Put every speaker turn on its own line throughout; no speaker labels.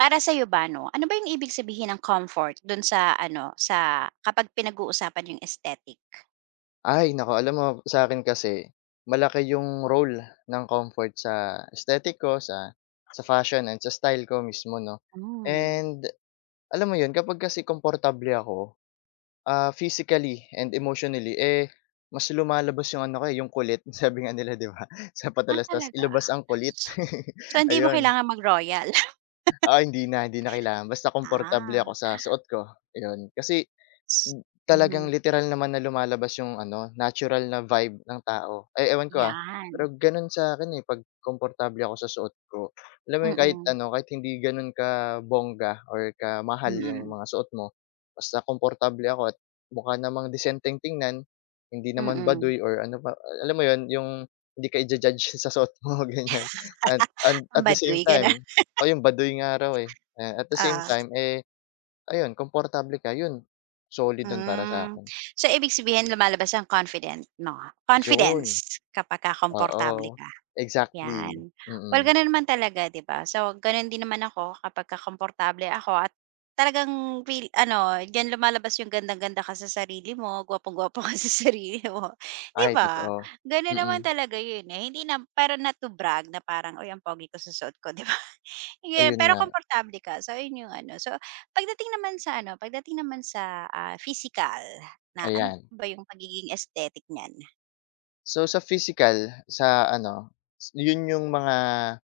Para sa iyo ba 'no, ano ba yung ibig sabihin ng comfort dun sa ano, sa kapag pinag-uusapan yung aesthetic?
Ay naku, alam mo sa akin kasi malaki yung role ng comfort sa aesthetic ko, sa fashion and sa style ko mismo 'no.
Hmm.
And alam mo yun kapag kasi komportable ako, physically and emotionally, eh, mas lumalabas yung ano ko, eh, yung kulit. Sabi nga nila 'di ba, sa
Ah,
patalastas
talaga?
ilabas ang kulit.
So, hindi mo
Ayun,
kailangan mag-royal?
oo, hindi na kailangan basta komportable ako
Ah,
sa suot ko, ayun. Kasi
s mhm,
Talagang literal naman na lumalabas yung ano, natural na vibe ng tao. Ay ewan ko,
'yan.
pero gano'n sa'kin, eh, 'pag komportable ako sa suot ko. Alam mo yun, kahit
Mm,
ano, kahit hindi gano'n kabongga or kamahal yung
mm,
mga suot mo, basta komportable ako at mukha namang disenteng tingnan, hindi naman
mm.
baduy or ano pa alam mo yun, yung hindi ka ija-judge sa suot mo, ganyan. And at the same
Pambaduy, gano'n?
time, o yung baduy nga raw, eh. Ayan, at the same
Oo,
time, eh. Ayun, komportable ka, yun solid nun para
hmm.
sa'kin.
So, ibig sabihin lumalabas ang confident 'no,
Ayun,
confidence kapag ka
oo,
komportable ka.
exactly,
'Yan. Well,
mm.
gano'n naman talaga, 'di ba? So, gano'n din naman ako kapag ka komportable ako at talagang feel ano, diyan lumalabas yung gandang-ganda ka sa sarili mo, gwapong-gwapo ka sa sarili mo, 'di
Ay,
ba?
totoo,
Gano'n
mm,
naman talaga yun, eh. Hindi na para na to brag na parang, "Uy, ang pogi ko sa suot ko," 'di ba? Yeah,
ayun
pero
nga,
komportable ka. So, yun yung ano. So, pagdating naman sa, physical na ano
ayan.
ba yung pagiging aesthetic niyan?
So, sa physical, sa ano, yun yung mga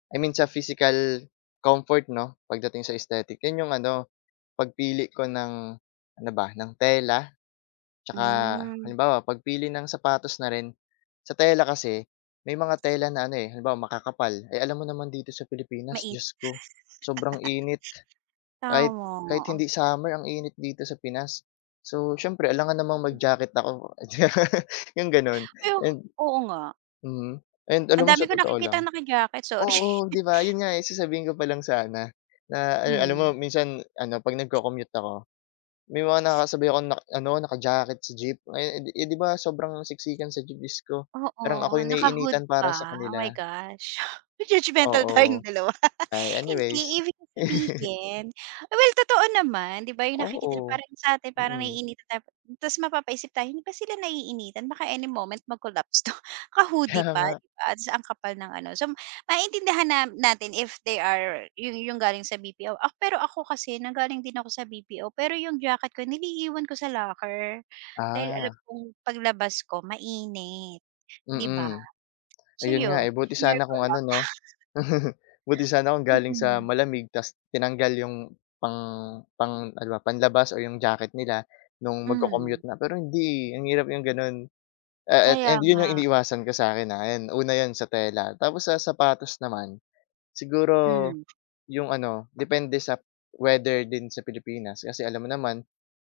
I mean sa physical comfort 'no, pagdating sa aesthetic, yun yung ano, pagpili ko ng ano ba, ng tela? Tsaka
Hmm.
halimbawa pagpili ng sapatos na rin, sa tela kasi may mga tela na ano, eh, halimbawa makakapal, eh, alam mo naman dito sa Pilipinas,
Mainit.
Diyos ko, sobrang init kahit kahit
Tama.
hindi summer ang init dito sa Pinas. So, siyempre alangan namang mag-jacket ako, yung gano'n
Ay, oh,
and
oo nga.
mhm, and
Ang
alam mo
dami
sa
ko
totoo lang
nakikitang naka-jacket, sorry.
oo, 'di ba, yun nga, eh, sasabihin ko pa lang sana na alam mo
Hmm.
minsan ano 'pag nagco-commute ako may mga nakakasabay akong nak ano, naka-jacket sa jeep. Ay eh, 'di ba sobrang siksikan sa jeep, Diyos ko. Parang ako
Oo,
yung
naka-hood
naiinitan para sa
pa. Oh my
kanila.
gosh. Judgemental tayong
Oo.
dalawa.
Ay,
Hindi,
anyways.
ibig kong sabihin well, totoo naman, 'di ba, yung nakikita na
Oo,
parang sa atin parang
mm.
naiinitan tayo tapos mapapaisip tayo, hindi ba sila naiinitan baka any moment mag-collapse 'to, naka-hoodie
Kaya
pa,
nga.
'di ba, ta's ang kapal ng ano. So, maiintindihan na natin if they are yung galing sa BPO. Ah, pero ako kasi nanggaling din ako sa BPO, pero yung jacket ko niliiwan ko sa locker dahil alam
Ah,
kong paglabas ko mainit, 'di ba?
mm.
So,
Ayun nga,
yun,
eh, buti
shinare
sana
ko
kung ano
lang.
'no, buti sana kung galing sa
Mm,
malamig ta's tinanggal yung pang pang ano ba, panlabas o yung jacket nila nung
hmm,
magco-commute na. Pero hindi, ang hirap yung gano'n. Ah, at
kaya
and yun
nga,
yung iniiwasan ko sa'kin, ayan una yun sa tela. Tapos sa sapatos naman, siguro
hmm.
yung ano, depende sa weather din sa Pilipinas kasi alam mo naman,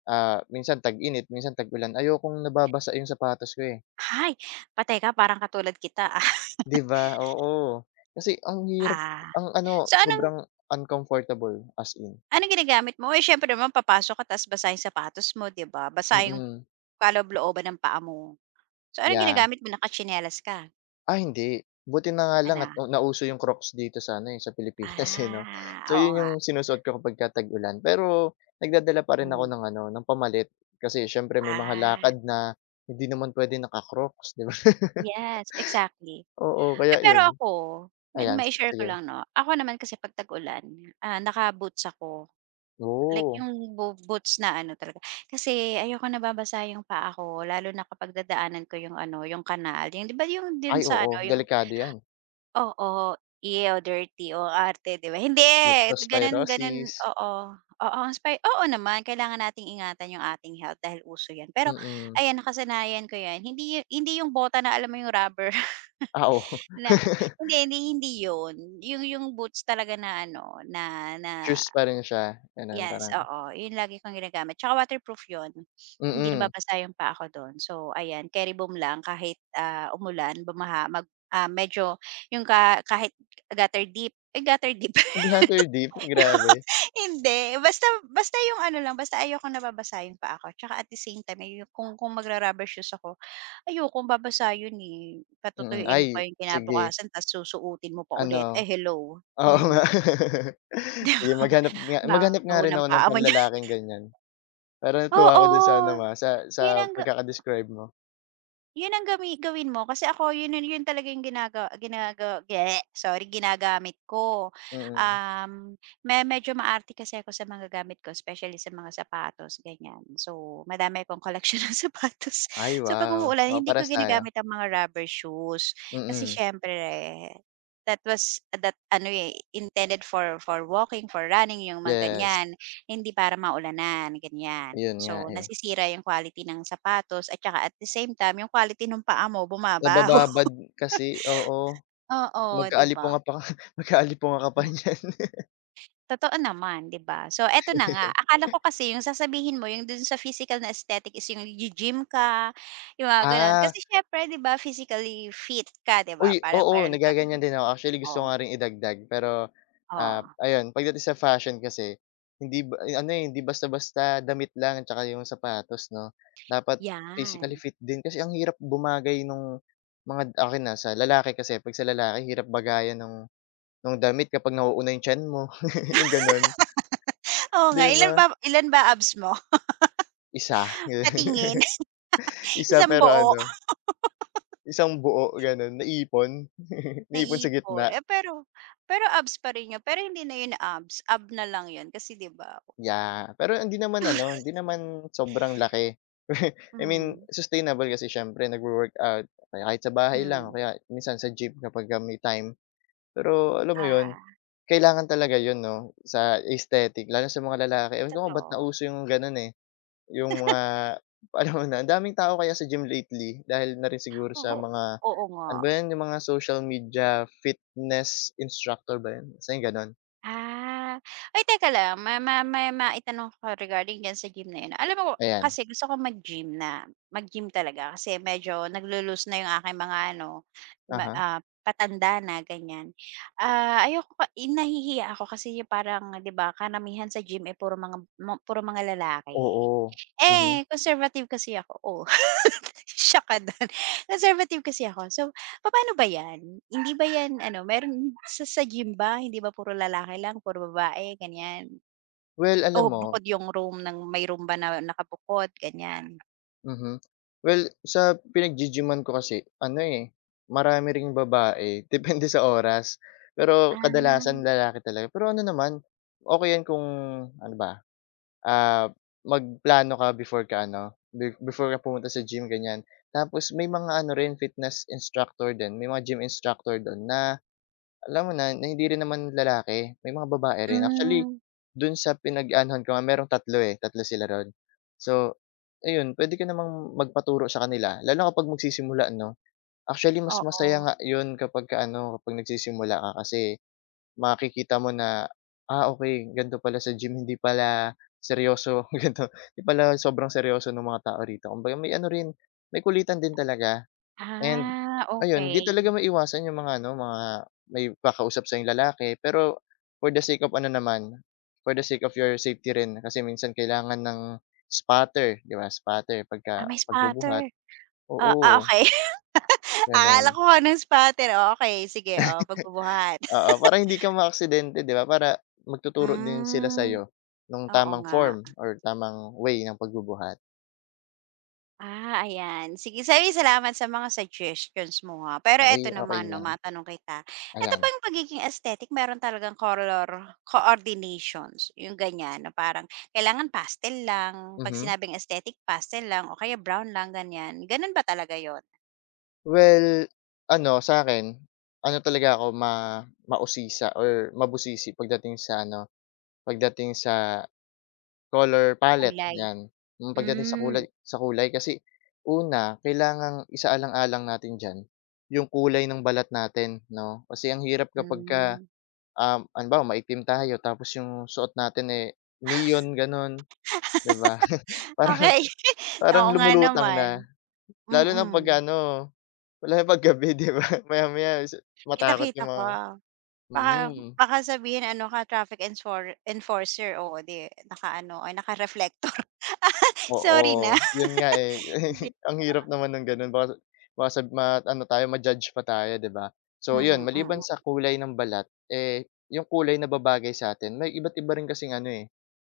minsan tag-init, minsan tag-ulan. Ayokong nababasa yung sapatos ko, eh.
Ay, patay ka parang katulad kita, ah.
'Di ba? Oo. Kasi ang hirap
Ah,
ang ano,
so anong
sobrang uncomfortable as in.
anong ginagamit mo? Eh, siyempre naman papasok ka ta's basa yung sapatos mo, 'di ba? Basa yung
Mm,
kaloob-looban ng paa mo. So, anong
yeah.
ginagamit mo? Nakatsinelas ka?
Ah, hindi. Buti na nga lang
Ano?
at na nauso yung Crocs dito sa ano, eh, sa Pilipinas, eh, 'no.
Ah,
So,
oo
yun
nga.
yung sinusuot ko kapagka tag-ulan. Pero nagdadala pa rin ako
Hmm,
ng ano, ng pamalit kasi siyempre may mga
ah,
lakad na hindi naman puwedeng naka-Crocs, 'di ba?
yes, exactly.
Oo, kaya
Eh,
yun.
pero ako, may
Ayan,
mai-share ko
sige.
lang 'no, ako naman kasi 'pag tag-ulan, naka-boots ako. Like
Oo.
yung boots na ano talaga. Kasi ayoko nababasa yung paa ko lalo na kapag dadaanan ko yung ano, yung kanal. Yung 'di ba yung din
Ay,
sa ano,
oo,
yung
delikado 'yan.
oo, ew, dirty o arte 'di ba? Hindi, ganun ganun
Leptospirosis,
oo. Oo, inspired oo naman kailangan nating ingatan yung ating health dahil uso yan. Pero
mm.
ayan, nakasanayan ko yan. Hindi yung bota na alam mo yung rubber
Ah, oo.
na hindi, hindi, hindi yun. Yung boots talaga na ano, na na
Shoes pa rin siya, gano'n
Yes,
parang
oo, yun lagi kong ginagamit tsaka waterproof yun. Hindi
mm.
nababasa yung pa ako dun. So ayan, carry boom lang kahit, ah, umulan, bumaha, mag ah, medyo yung ka kahit gutter deep.
Latter deep, grabe.
Hindi, basta basta yung ano lang, basta ayokong nababasa yung paa ko tsaka at the same time ay kung magra-rubber shoes ako, ayokong babasa yun, eh.
Mm.
Patutuyuin mo
Ay,
pa yung
sige
kinabukasan ta's susuotin mo pa ulit, eh,
ano.
hello.
Oo nga.
Hmm, 'di ba?
Sige maghanap nga maghanap
Baho
nga rin
ng
ako ng
paa mo.
panlalaking ganyan. Pero natuwa ako dun sa ano mo,
Oo,
ah, sa
yun
sa
ang ga
pagkaka mo.
yun ang gawin mo kasi ako yun yun yun talaga yung ginagawa ginagawa ge- sorry, ginagamit ko.
Mm.
Um, medyo maarte kasi ako sa mga gamit ko especially sa mga sapatos ganyan. So, madami akong collection ng sapatos.
Ay
So, 'pag
wow.
umuulan
Oo,
hindi ko
parehas tayo.
ginagamit ang mga rubber shoes kasi
Mm,
siyempre that ano, eh, intended for walking, for running, yung mga
yes.
ganyan. Hindi para maulanan, ganyan.
Yun nga,
So,
eh.
nasisira yung quality ng sapatos at saka at the same time yung quality ng paa mo bumabaho.
Nabababad kasi, oo.
Oo, 'di ba?
Magkalipunga pa magkalipunga ka pa
Yeah,
niyan.
totoo naman, 'di ba? So, eto na nga, akala ko kasi yung sasabihin mo yung dun sa physical na aesthetic is yung gym ka, yung mga gano'n.
Ah.
Kasi siyempre 'di ba physically fit ka, 'di ba?
Uy,
Parang
oo,
meron ka
naggaganyan din ako. Actually, gusto ko
oo,
nga rin idagdag pero,
oo,
ayun pagdating sa fashion kasi hindi ba eh, ano, eh, hindi basta-basta damit lang at saka yung sapatos 'no. Dapat physically
'yan.
fit din kasi ang hirap bumagay nung mga akin, na sa lalaki kasi 'pag sa lalaki hirap bagayan nung damit kapag nauuna yung tiyan mo, yung gano'n,
Oo nga,
'di ba?
ilan ba abs mo?
Isa,
Patingin,
isa
isang
pero
buo?
ano, isang buo gano'n, naipon, naipon sa
Naipon,
gitna.
eh, pero pero abs pa rin yun, pero hindi na yun abs, ab na lang yun kasi 'di ba?
Yeah, pero hindi naman ano, hindi naman sobrang laki. I mean,
Hmm,
sustainable kasi siyempre nagwo-workout, kaya kahit sa bahay lang o
hmm.
kaya minsan sa gym kapagka may time. Pero alam mo 'yun,
Ah,
kailangan talaga 'yun 'no, sa aesthetic lalo sa mga lalaki. Ewan ko nga ba't
totoo.
nauso yung gano'n, eh, yung mga alam mo na, ang daming tao kaya sa gym lately dahil na rin siguro
Oo,
sa mga
oo nga.
ano ba 'yan, yung mga social media fitness instructor ba 'yun, basta yung gano'n,
Ah. Ay teka lang, ma ma ma maitanong ko regarding diyan sa gym na yun. Alam mo
ayan.
kasi gusto ko mag-gym talaga kasi medyo naglulus na 'yung aking mga ano, ma
Aha huh
ah, patanda na ganiyan. Ah, ayoko ka eh, nahihiya ako kasi 'yung parang 'di ba karamihan sa gym, eh, puro mga lalaki.
oo, mhm.
Eh, conservative kasi ako. Oh, shock ka do'n. Conservative kasi ako. So paano ba 'yan? Hindi ba 'yan ano, meron sa gym ba hindi ba puro lalaki lang, puro babae ganyan?
Well, alam
O
mo.
bukod yung room ng may room ba na nakabukod ganyan?
Mhm. Well, sa pinaggi-gyman ko kasi ano, eh, marami ring babae, depende sa oras. Pero
Ah,
kadalasan lalaki talaga. Pero ano naman, okey 'yan kung ano ba, ah, magplano ka before ka ano, before ka pumunta sa gym, ganiyan. Tapos may mga ano rin, fitness instructor din, may mga gym instructor do'n na alam mo na, na hindi rin naman lalaki, may mga babae rin. Actually,
hmm,
dun sa pinag-aanuhan ko nga merong tatlo eh, tatlo sila ro'n. So, ayun pwede ka namang magpaturo sa kanila lalo kapag magsisimula 'no. Actually mas
oo.
masaya nga yun kapagka ano, kapag nagsisimula ka kasi makikita mo na, ah, okay, ganito pala sa gym hindi pala seryoso ganito, hindi pala sobrang seryoso nung mga tao rito. Kumbaga may ano rin, may kulitan din talaga. And
Ah,
ayun, di talaga
okay.
maiwasan yung mga ano, mga may kakausap sa'yong lalaki. Pero for the sake of ano naman, for the sake of your safety rin kasi minsan kailangan ng spotter, 'di ba, spotter
Ah, may
pagbubuhat.
spatter. Ah, ah,
Oo,
okey.
gano'n.
Akala ko anong spatter, oh, okey sige, oh, pagbubuhat.
Oo, para hindi ka maaksidente, 'di ba? Para magtuturo din sila sa
Hmm,
sa'yo ng
oo
tamang
nga.
form or tamang way ng pagbubuhat.
Ah, ayan. Sige, sige salamat sa mga suggestions mo, ha. Pero
Ay,
eto naman
okey
'no,
lang,
matanong kita. Eto
ayan.
bang pagiging aesthetic meron talagang color coordinations, yung ganyan na parang kailangan pastel lang, 'pag
Mhm.
sinabing aesthetic pastel lang o kaya brown lang, ganyan. Gano'n ba talaga yon,
Well, ano sa akin ano talaga ako mausisa or mabusisi pagdating sa ano, pagdating sa color palette
kulay?
'yan. Yung pagdating sa
Hmm,
kulay, sa kulay kasi una kailangang isaalang-alang natin diyan yung kulay ng balat natin 'no. Kasi ang hirap kapagka,
hmm.
halimbawa maitim tayo tapos yung suot natin, eh, neon gano'n, 'di ba? Parang
Okey,
parang
oo nga
lumulutang na.
naman. Mm,
Lalo na
mm.
'pag ano wala na 'pag gabi 'di ba, maya-maya is
kita
matakot
kita
yung
ko.
mga.
Baka
Mm.
baka sabihin ano ka traffic enfor enforcer, oo, 'di ano, ay naka-reflector. Sorry na.
Oo, yun nga, eh.
'Di
Ang hirap naman ng gano'n baka baka sab ma ano tayo, ma-judge pa tayo 'di ba? So yun,
hmm,
maliban
mm.
sa kulay ng balat, eh, yung kulay na babagay sa'tin may iba't iba rin kasing ano, eh,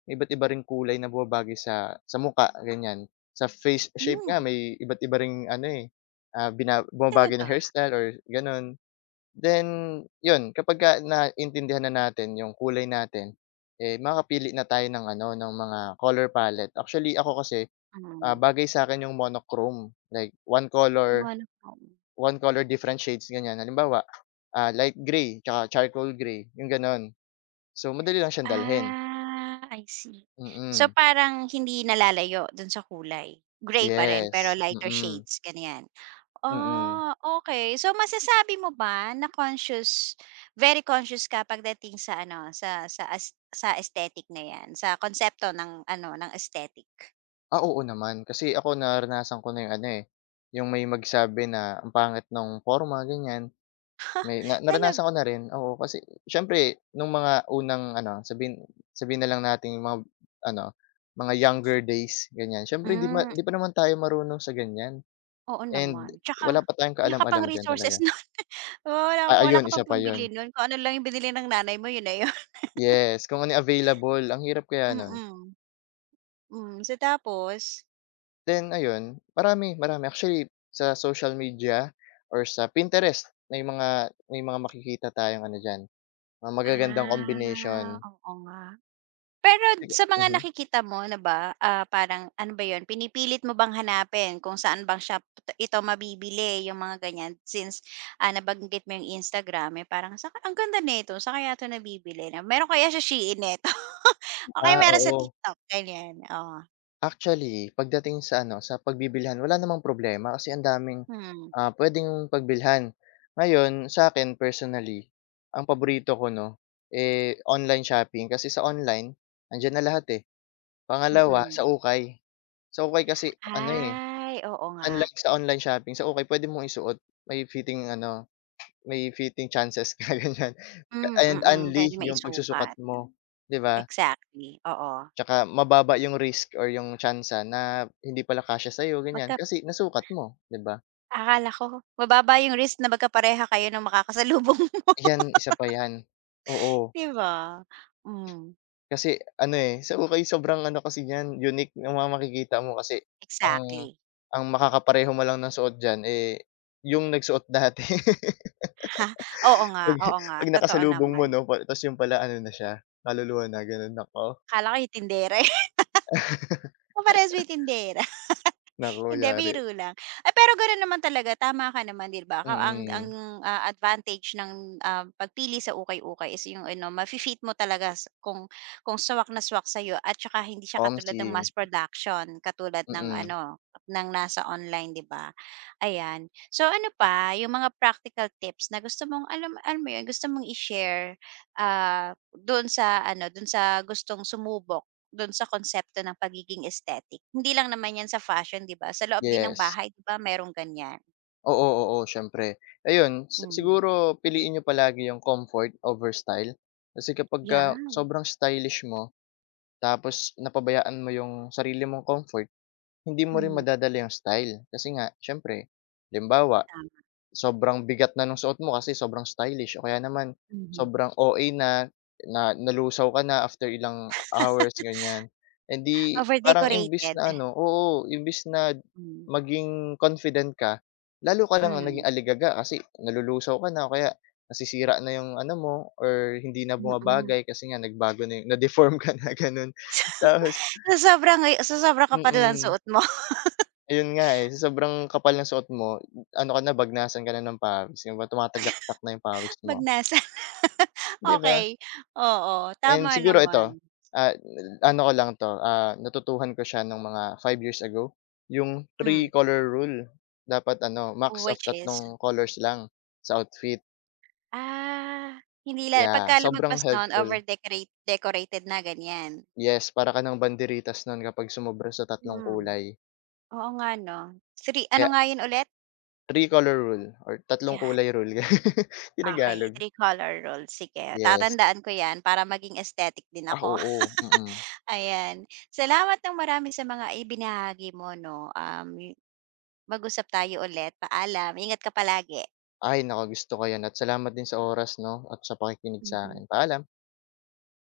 may iba't iba ring kulay na bumabagay sa mukha ganiyan. Sa face shape
Hmm,
nga may iba't iba ring ano, eh, ah, bina
ay
bumabagay na
talaga?
hairstyle or gano'n. Then, yun kapagka naintindihan na natin yung kulay natin, eh, makakapili na tayo ng ano, ng mga color palette. Actually ako kasi,
Mm.
bagay sa akin yung monochrome, like
Monochrome.
one color different shades ganyan. Halimbawa, light gray tsaka charcoal gray, yung gano'n. So, madali lang siyang dalhin.
Ah, I see.
Mm,
So,
mm
parang hindi nalalayo dun sa kulay, gray pa rin pero
yes, mm,
lighter
mm.
shades, ganiyan?
Mm mm.
Ah, okay. So masasabi mo ba na very conscious ka pagdating sa ano, sa aesthetic na 'yan, sa konsepto ng ano, ng aesthetic?
Ah, oo naman kasi ako naranasan ko na yung ano, eh, yung may magsabi na ang pangit ng forma ganyan. May na naranasan
Talaga?
ko na rin, oo. Kasi siyempre nung mga unang ano, sabihin sabihin na lang nating mga ano, mga younger days, ganyan. Siyempre
Hmm,
hindi pa naman tayo marunong sa ganyan
oo
and
naman. Tsaka
wala pa tayong
wala ka pang
kaalam-alam diyan
resources
talaga.
nun. wala
Ah,
wala ka
ayun, isa
pang
pa yun.
pambili nun. Kung ano lang yung binili ng nanay mo, yun na yun.
Yes, kung ano yung available, ang hirap kaya nun.
Mm-mm. Mm. Hmm, so tapos?
Then ayun, marami, marami. Actually sa social media or sa Pinterest may mga makikita tayong ano diyan, mga magagandang combination.
Ah, oo nga. Pero
Sige
sa mga
mhm.
nakikita mo ano ba, ah, parang ano ba yun, pinipilit mo bang hanapin kung saan bang ito mabibili yung mga ganyan since, ah, nabanggit mo yung Instagram, eh, parang saka ang ganda nito, sa kaya 'to nabibili na meron kaya sa Shein neto o kaya
Ah,
meron sa
oo.
TikTok ganyan, oo.
Actually, pagdating sa ano, sa pagbibilhan wala namang problema kasi ang daming,
Hmm,
pwedeng pagbilhan. Ngayon sa akin personally, ang paborito ko 'no, eh, online shopping kasi sa online andiyan na lahat, eh. Pangalawa
mm.
sa ukay. Sa ukay kasi ano, eh,
Ay, oo nga.
unlike sa online shopping, sa ukay puwede mong isuot, may fitting ano, may fitting chances ka, ganyan.
Hmm, mm,
And
mm-mm.
only
Pwede
yung pagsusukat
maisukat,
mo, 'di ba?
exactly, oo.
Tsaka mababa yung risk or yung tyansa na hindi pala kasya sa'yo ganyan,
Magka
kasi nasukat mo, 'di ba?
akala ko mababa yung risk na magkapareha kayo ng makakasalubong mo.
'Yan, isa pa 'yan, oo.
'Di ba? Hmm,
Kasi ano, eh, sa ukay sobrang ano kasi niyan, unique ng mga makikita mo kasi ang
exactly.
ang makakapareho mo lang ng suot diyan, eh, yung nagsuot dati. 'Pag
Oo nga,
'pag
totoo
nakasalubong
naman.
mo 'no, pa ta's yung pala ano na siya, kaluluwa na gano'n, naku.
Akala ko yung tindera, eh, kaparehas mo tindera.
Naku,
Hindi,
yari.
biro lang. Ay, pero gano'n naman talaga, tama ka naman, 'di ba? Ka ang,
Mm.
ah, advantage ng, ah, pagpili sa ukay-ukay is yung ano, mafi-fit mo talaga s kung swak na swak sa'yo at tsaka hindi siya katulad
OMSI,
ng mass production, katulad ng
mm,
ano, ng nasa online, 'di ba? Ayan. So, ano pa, yung mga practical tips na gusto mong alam alam mo yun, gusto mong i-share, ah, do'n sa gustong sumubok dun sa konsepto ng pagiging aesthetic. Hindi lang naman 'yan sa fashion 'di ba, sa loob din ng
yes.
bahay 'di ba merong ganyan?
Oo, oo, siyempre. Ayun,
Hmm,
siguro piliin niyo palagi yung comfort over style. Kasi kapagka
yeah,
sobrang stylish mo, tapos napabayaan mo yung sarili mong comfort, hindi mo rin
mhm,
madadala yung style. Kasi nga siyempre, halimbawa
tama,
sobrang bigat na nung suot mo kasi sobrang stylish o kaya naman
mhm.
sobrang OA na, na nalusaw ka na after ilang hours ganyan. Eh, di parang imbis
Over-decorated.
na ano oo, imbis na
Hmm,
maging confident ka, lalo ka
hmm,
lang ang naging
mm.
aligaga kasi nalulusaw ka na o kaya nasisira na yung ano mo or hindi na
Mm-mm.
bumabagay kasi nga nagbago na yung na-deform ka na gano'n. Tapos
Sa sobrang
mm.
kapal ng
Mm.
suot mo
Ayun nga, eh, sa sobrang kapal ng suot mo, ano ka na, bagnasan ka na ng pawis, yung ba tumatagaktak na yung pawis
'pag
mo,
nasa
'di ba?
okey, oo,
And
tama
siguro
naman.
ito, ah, ano ko lang 'to, natutuhan ko siya nung mga 5 years ago, yung
Hmm,
three color rule. Dapat ano, max of
which is?
tatlong colors lang sa outfit,
Ah, hindi la
yeah,
pagka lumagpas
sobrang
nun
helpful.
decorated na ganyan.
Yes, para ka ng banderitas nun kapag sumobra sa tatlong
Hmm,
kulay.
oo nga 'no. Three ano
Kaya
nga yun ulit?
three color rule or tatlong
Yeah.
kulay rule,
Okay,
Tinagalog,
three color rule, sige
yes.
tatandaan ko 'yan para maging aesthetic din
Ah,
ako,
oo, mm.
ayan. Salamat ng marami sa mga ibinahagi mo 'no, y- mag-usap tayo ulit, paalam, ingat ka palagi.
Ay naku, gusto ko 'yan at salamat din sa oras 'no, at sa pakikinig
Mhm.
sa'kin. Paalam.